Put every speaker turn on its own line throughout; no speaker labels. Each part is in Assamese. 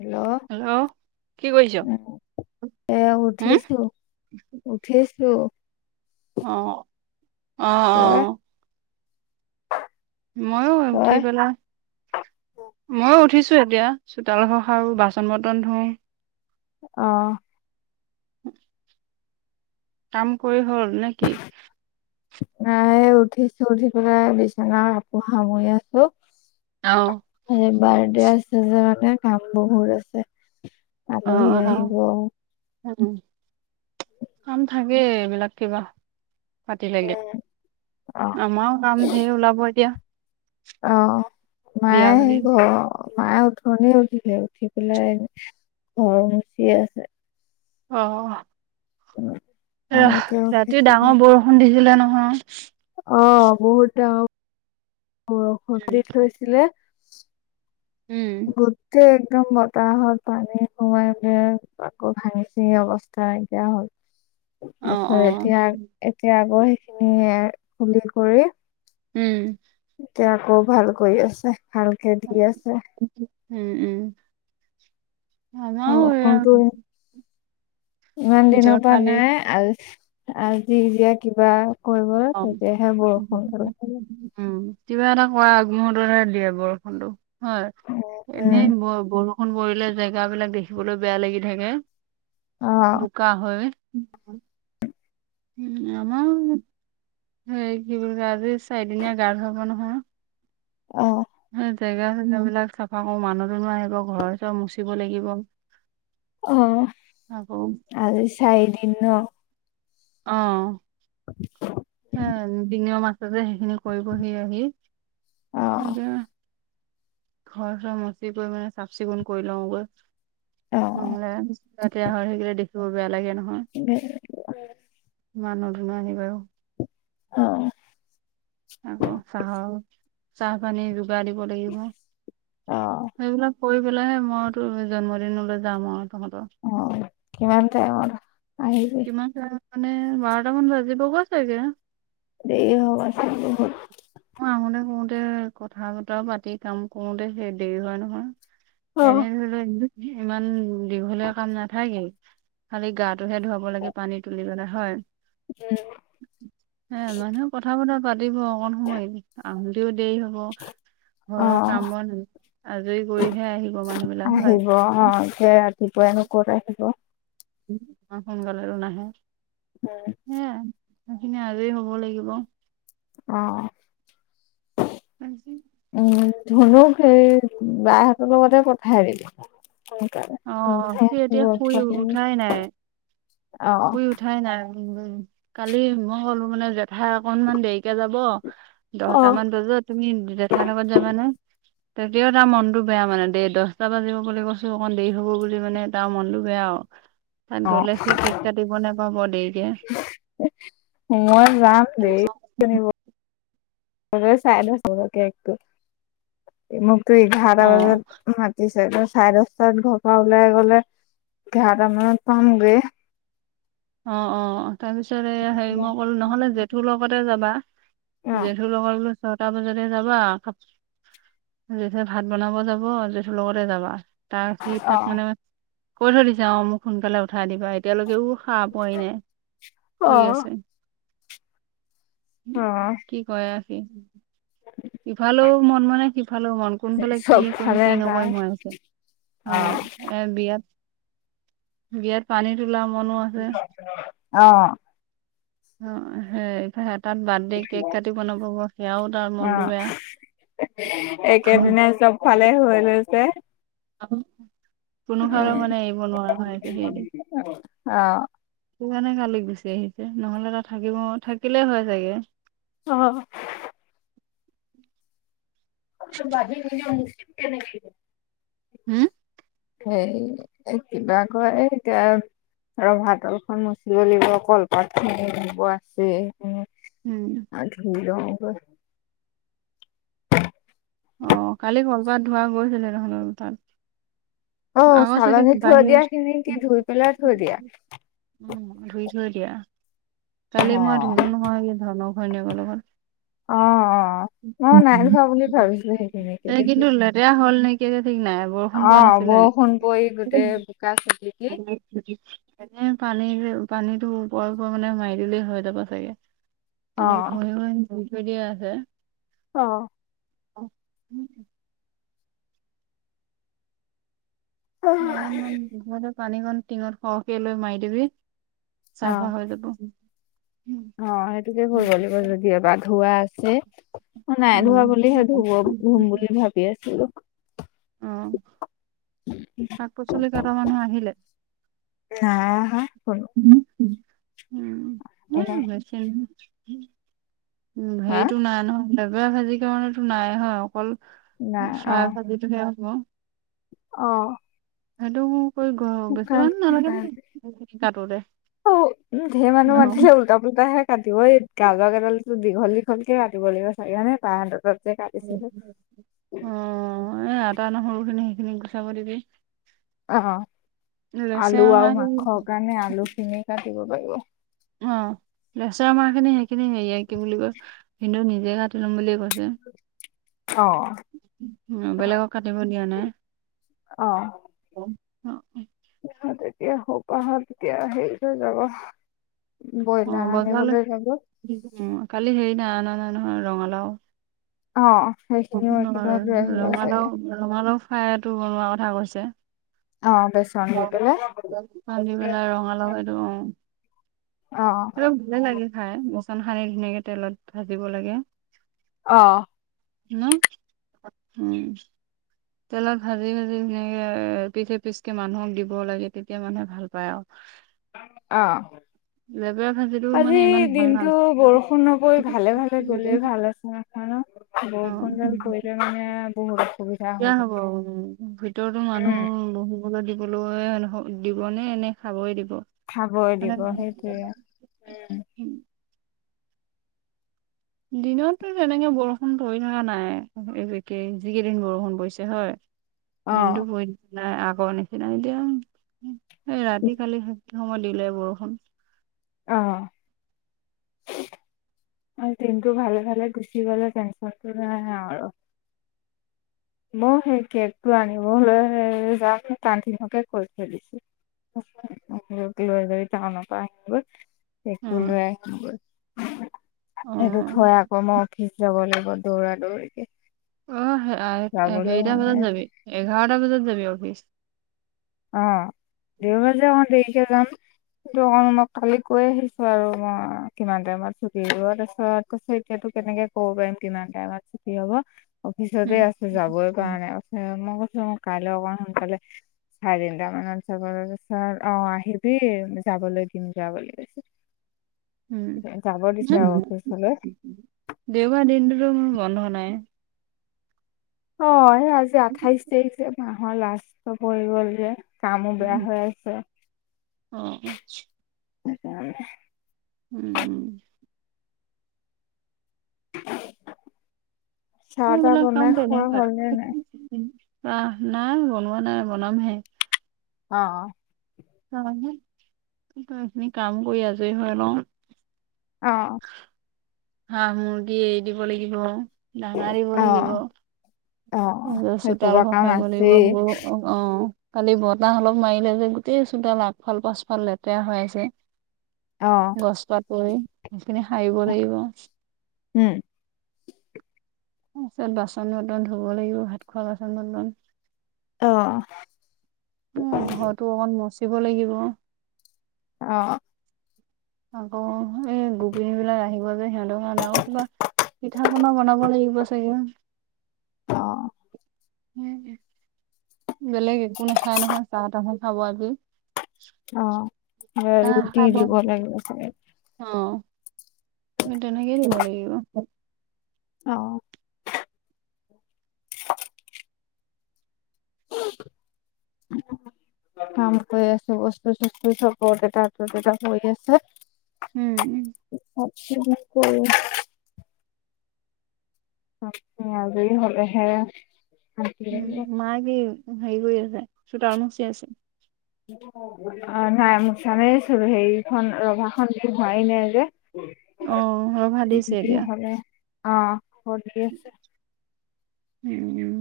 হেল্ল'
হেল্ল', কি কৰিছ?
এইয়া
হম
উঠিছো, উঠিছো।
অ', অ',
তই
অ'। ময়ো উঠি
তই
পেলাই, ময়ো উঠিছ [unintelligible] এতিয়া চোতাল ঘৰ সাৰো, বাচন বৰ্তন ধুঁ।
অ'।
উ [unintelligible] কাম কৰি হ'ল নেকি?
নাই উঠিছো উঠি পেলাই বিছনা কাপোৰ সামৰি আছো।
অঁ।
আজি আছে যে মানে কাম বহুত আছে
অ
আলহী
অ
আহিব [inaudible]
উম, কাম থাকে এইবিলাক কিবা। পাতিলেগে, আমাৰো কাম ধেই ওলাব এতিয়া।
অ
বিয়া
মায়
বুলি
স ঘ [inaudible] মায়ে উঠনিয়ে উঠিলে উঠি পেলাই ঘৰ মুচি আছে।
আহ।
অ [unintelligible] এতিয়া
ৰাতি
উঠিছিলে
ডাঙৰ বৰষুণ দিছিলে নহয়।
অ' বহুত ডাঙৰ।
উম
বৰষুিত হৈছিলে [inaudible] গু
উম
[inaudible] একদম বতাহাহত পানী সোমাইে আকৌ ভাঙিচি অৱস্থা নাইকিয়া [inaudible] হ'ল
অ
তাৰছত
অ
এতিয়া- এতিয়া আকৌ সেইখিনি খুলি কৰি
উম।
এতিয়া আকৌ ভাল কৰি আছে ভালকে দি আছে।
উম উম
অ'
আমাৰো এয়া
বৰষুণতো ইমান দিনৰ
ভিতৰত
পৰা
কালি
নাই আৰু আজি যেতিয়া কিবা কৰিব
অ
তেতিয়াহে বৰষুণ খালে। [inaudible]
উম, কিবা এটা কৰা আগহঁতহে দিয়ে বৰষুণটো হয়
উম
এনেই ব [inaudible] সোণ পৰিলে জেগাবলাক দেখিবলৈ বেয়া লাগি থাকে
অ'
বোকা হয়। উম। উম আম। সেই কি বুলি ক আজি চাৰিদিনীয়া গা ধুৱোব নহয়।
অ'।
সেই জেগা চেগাবলাক চাফা কৰো মানুহজনো আহিব ঘৰ চৰ মুচিব লাগিব।
অ',
আকৌ
আৰু চাই দিন ন।
অ', উ দিঙ ম [unintelligible] তাতে সেইখিনি কৰিবহি আহি
অ'
সনেকে ঘৰ চৰ মচি কৰি মানে চাফ চিকুণ কৰি লওঁ গৈ
অ'
নহ'লে লেতেয়া হৈ থাকিলে দেখিব বেয়া লাগে ন।
ব [unintelligible]
মানহো দুনোহ আহি আৰু।
অ'।
আকৌ চাহৰ চাহ চাহ পানী বা়িব লাগিব
অ'
সেবিলাক [unintelligible] কৰি পেলাইহে মইতো জন্মদিনলৈ যাম আৰু। তহঁতৰ
অ', কিমান টাইম?
কিমান টাইম মানে বাৰটা মান বাজিব গৈ চাগে।
দেৰি হ'ব আ চ [unintelligible]
শুওতে সশুওতে কথা বতৰা পাতি কাম কৰোতে সেই দেৰি হয় নহয়। এনে ধৰি লওক ইমান দীঘলীয়া কাম নাথাকে খালি গাত তইহে ধুৱাব লাগে, পানী তুলি পেলাই হয়, মানুহে কথা বতৰা পাতিব অকণ সময় আহোতেও দেৰি হ'ব। ঘৰৰ
অ',
কামবন আজৰি কৰিহে আহিব মানুহ বিলাক হয়।
দুপৰীয়ানো কত আহিব।
অ সোনকালে আৰু নাহে।
উ।
সেয়াই সেইখিনি আজৰি হব লাগিব।
আহ।
আজি
ধনুক সেই বাইহতৰ লগতে পঠাই দিলো।
অ সি এতিয়া শুই উঠাই নাই,
অ'।
শুই উঠাই নাই। কালি মই ক'লো মানে জেঠাই অকনমান দেৰি [unintelligible] যাব
অ'।
দহটামান বজাত তুমি জেঠাৰ লগত যাবানা। তেতিয়াও তাৰ মনটো বেয়া মানে দেই দছটা বাজিব বুলি কৈছো। অকমান দেৰি হ'ব বুলি মানে তাৰ মনটো বেয়া আৰু। তাত
অ',
গ'লে সি কেক কাটিব নোপাব দেৰিকে।
মই যাম দে [unintelligible] চাই লও [unintelligible] মোক তো এঘাৰটা
অ
বজাত মাতিছে। [unintelligible] চাৰে দশটাত ঘৰ পৰা ওলাই গলে এঘাৰটা মানত পামগে
অ অ অ। তাৰপিছত এইয়া হেৰি মই কলো নহ'লে জেঠুৰ লগতে যাবা
অ',
জেঠুৰ লগত বোলে ছটা বজাতে যাবা জেঠুৱে ভাত বনাব যাব জেঠুৰ লগতে যাবা। তাৰ সি তাক
অ'।
মানে কৈ থৈ দিছে অ মোক সোনকালে উঠাই দিবা এতিয়ালৈকেও হাঁহ পোৱাই নাই শুই
অ'।
আছে।
অ
উম সিফালও মন মনে সিফালও মন, কোনফালে কি
চব
কৰিম
ফালে
কি
তাৰ
নকৰিম হৈ আছে। অ এ বিয়াত বিয়েৰ পানীৰ তুলা মনো আছে।
অ',
অ সেই সেতাত বাৰ্থডে কেক কাটিব নাপাব সেয়াও তাৰ মন
একেদিনাই চবফালে হৈ লৈছে।
আক কোনোফালে
উম,
মানে এৰিব নোৱাৰা হয় আছে সেতি
অ'।
সেইতো কাৰণে কালি গুচি আহিছে। নহলে তাত থাকিব থাকিলে হয় চাগে
অ বাজি নি কেনেকে।
হম।
সেই কিবা কৰে কা ৰভাতল খন মুচিব লাগিব, কলপাতখিনি ধুব আছেই
উম।
ধুগৈ
ধুৱা ধোৱা গৈছে যেনেধৰণৰ কথাত
অ',
আকৌ চাগে
চালনী থৈ
বাহিৰৰ
দিয়া খিনি কি ধুই পেলাই থৈ দিয়া?
উম ধুই থৈ দিয়া কালি মই
অ'।
ধুলো নহয় এই ধনৰ ঘৈণীয়েকৰ লগত
অ মই নাই ধোৱা বুলি ভাবিছিলোঁ সেইখিনিকে
এই
দেখি
কিন্তু লেতেৰা হ'ল নেকি এতিয়া ঠিক নাই বৰষুণ পৰা
অ',
নাছিলে নেকি?
বৰষুণ পৰি গোটেই বোকা চিটিকি
এনে পানী পানীটো উপৰে উপৰে মানে মাৰি দিলেই হৈ যাব চাগে এনে
অ',
ঘহি ঘহি থৈ দিয়া আছে
অ
[inaudible] [inaudible] পানীকণ তিঙত সৰহকে লৈ মাৰি দিবি
অ'।
চাফা হৈ যাব
অ সেইটোকে কৰিব লাগিব যদি এবাৰ ধুৱা আছে নাই ধোৱা
উম
বুলিহে ধুব ধুম বুলি ভাবি আছিলো
অ শাক পাচলি কটা মানুহ আহিলে
নাই আহা কোনো
উম নহয় নহয় নহয় উম
হা
সেইটো নাই নহয় [unintelligible] ৱে ভাজি কাৰণেটো নাই অহা অকল
নাই অ
চাহ ভাজিটোহে হব
অ'।
এটুকু কৰি বেছি
শুকান
মানুহ নালাগে
আজি
ন [inaudible] কাটোতে।
অ উ ঢেৰ
ন
মানুহ মাতিলে উল্টা পুল্টাহে কাট [unintelligible] গাজৰ কেইডালটো দীঘল দীঘলকে কাতিব লাগিব চাগে হয়নে [unintelligible]
অ এ আদা নহৰুখিনি সেইখিনি গুচাব দিবি
অ আলু আৰু
লেচেৰা
মাংসৰ কাৰণে আলুখিনি কাটিব পাৰিব
অ লেচেৰা মাহ খিনি সেইখিনি হেৰিয়াই কি বুলি কয় কিন্তু নিজে কাটি লম বুলিয়ে কৈ
অ
বেলেগক কাটিব দিয়া নাই
অ
অ
ত এতিয়া সোপাহত তেতিয়া হেৰিলৈ যাব ব্ৰইলাৰ
অ
আনিবলৈ যাব
বজাৰলৈ কালি হেৰি নাই আনা নাই নহয় ৰঙালাও
অ সেইখিনিও
[unintelligible]
একেবাৰে লৈ আহিব চাগে
ৰঙালাও-ৰঙালাও ফ্ৰাইটো বনোৱা কথা কৈছে।
অ বেচন দি পেলাই
[unintelligible] ভাঙি পেলাই ৰঙালাও এইটো অ'
অ
[unintelligible] ভালে লাগে খাই বেচন সানি ধুনীয়াকে তেলত ভাজিব লাগে।
অ',
ন, উম। তেলত ভাজি ভাজি ধুনীয়াকে এপিচ এপিচকে মানুহক দিব লাগে তেতিয়া মানুহে ভাল পায় আৰু।
অ'।
লেবেৰা ভাজিটো মানে
আজি
ইমান ভাল নাল
দিনতটো বৰষুণ নপৰি ভালে ভালে গ'লেই ভাল আছে আৰু।
অ
বৰষুণগাল পৰিলে মানে আৰু বহুত অসুবি
হ'ব ভিতৰতো
উম
মানুহ বহিব দিবলৈ নহ দিব নে এনে খাবই দিব!
খাবই দিব সেইটোৱে উম
[inaudible] দিনততো তেনেকে বৰষুণ পৰি থকা নাই যিকেই যিকেইদিন বৰষুণ পৰিছে হয়।
অ
দিনটো পৰি [unintelligible] নাই আগৰ নিচিনা এতিয়া ৰাতি কালি সময়ত দিলে বৰষুণ।
অ'। আজি দিনটো ভালে ভালে গুচি গ'লে টেনচনটো নাহে আৰু। মই সেই কেকটো আনিবলৈহে হে যাম [unintelligible] কৈ থৈ দিছিলো। মোক লৈ যাবি টাউনৰ পৰা আহিম গৈ।
অ
কেকটো লৈ আহিম গৈ।
অ
সেইটো থৈ আকৌ মই অফিচ যাবলৈ লাগিব। দৌৰা দৌৰিকে।
অ',
যাবলৈ
সেইটা
হোৱা
বজাত
নাই
যাবি এঘাৰটা বজাত যাবি অফিচ।
অ', দেওবাৰ যে অকন দেৰিকে যাম। সেইটো কাৰণ মই কালি কৈ আহিছো আৰু মই কিমান টাইমত ছুটি দিব। তাৰ পিছত কৈছো এতিয়াতো কেনেকে ক'ব পাৰিম কিমান টাইমত ছুটি হ'ব। অফিচতে আছো যাবয়ে পাৰা
উম
নাই তাৰপিছত মই কৈছো অ' কাইলৈ অকমান সোনকালে চাৰে তিনটামানত যাব তাৰপিছত অ' আহিবি যাবলৈ দিম যা বুলি কৈছে।
উম
যাব দিছে আৰু
[unintelligible]
অফিচলৈ
দেওবাৰ দিনটোতো মোৰ বন্ধ নাই।
অ', আজি আঠাইশ তাৰিখ যে মাহৰ লাষ্ট পৰি গ'ল যে। কামো বেয়া হৈ আহিছে
অ
সেইকাৰণে।
উম।
চাহ
অ'
তাহ
মানে
বনাই
কামটো
খোৱা
এনেকুৱা
হ'ল নে নাই?
[unintelligible] আহ নাই বনোৱা নাই বনামহে।
অ'।
এই খিনি কাম কৰি আজৰি হৈ লওঁ।
অ'।
হাঁহ মুৰ্গী এৰি দিব লাগিব ডাঙা দিব লাগিব।
অ', অ', সেইসোপা
চোতালখন
কাম
খাৰিব লাগিব
আছেই
মোৰো অ'। কালি বতাহ অলপ মাৰিলে যে গোটেই চোতাল আগফাল পাচফাল লেতেৰা হৈ আছে।
অ',
গছ পাত পৰি সেইখিনি সাৰিব লাগিব।
[inaudible]
তাৰ পিছত বাচন বৰ্তন ধুব লাগিব ভাত খোৱা বাচন বৰ্তন।
আহ।
উম ঘৰতো অকণ মুচিব লাগিব।
অ'।
আকৌ এই গোপিনী বিলাক আহিব যে সিহঁতৰ কাৰণে আ কিবা পিঠা পনা বনাব লাগিব। [unintelligible]
অ'।
বেলেগ একো নাখায় নহয় চাহ তামুল খাব আহি।
অ' ৰুটি
খাব
দিব লাগিব চাগে।
অ'। তেনেকে দিব লাগিব।
আহ'। [unintelligible] কাম কৰি আছে বস্তু চুস্থু চব অট এটা টত এটা পৰি আছে।
উম।
[unintelligible] আজে হ'লেহে শান্তি
উম
লাগিব
মায়ে কি হেৰি কৰি আছে চোতাল মোচি আছে?
অ' নাই মোচা নাই চোন সেইখন ৰভাখন হোৱাই নাই যে
অ' ৰভা দিছে
দি
এতিয়া।
হ'লে অ' [unintelligible]
উম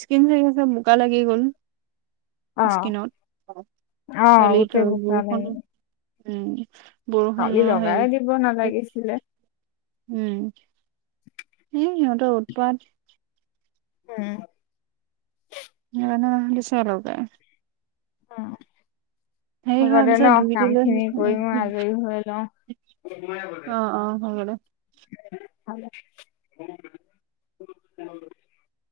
স্কিন চাই আহ বোকা লাগি গ'ল।
অ'।
স্কিনত
অ
খালি ত
গোটেই বোকা
বৰষুণ
লাগি
উম। বৰষুণ
হাউলি
হয়ে।
লগাই দিব নালাগিছিলে
উম এ সিহঁতৰ উৎপাত।
উম।
নানে ন বিচাৰকে
উম, হ'ব
হোৱাৰ
দে ন
পিছত ধুই
কাম
দিলে
খিনি কৰি মই আজৰি হৈ লওঁ।
অ' অ' হ'ব দেহ।
[unintelligible]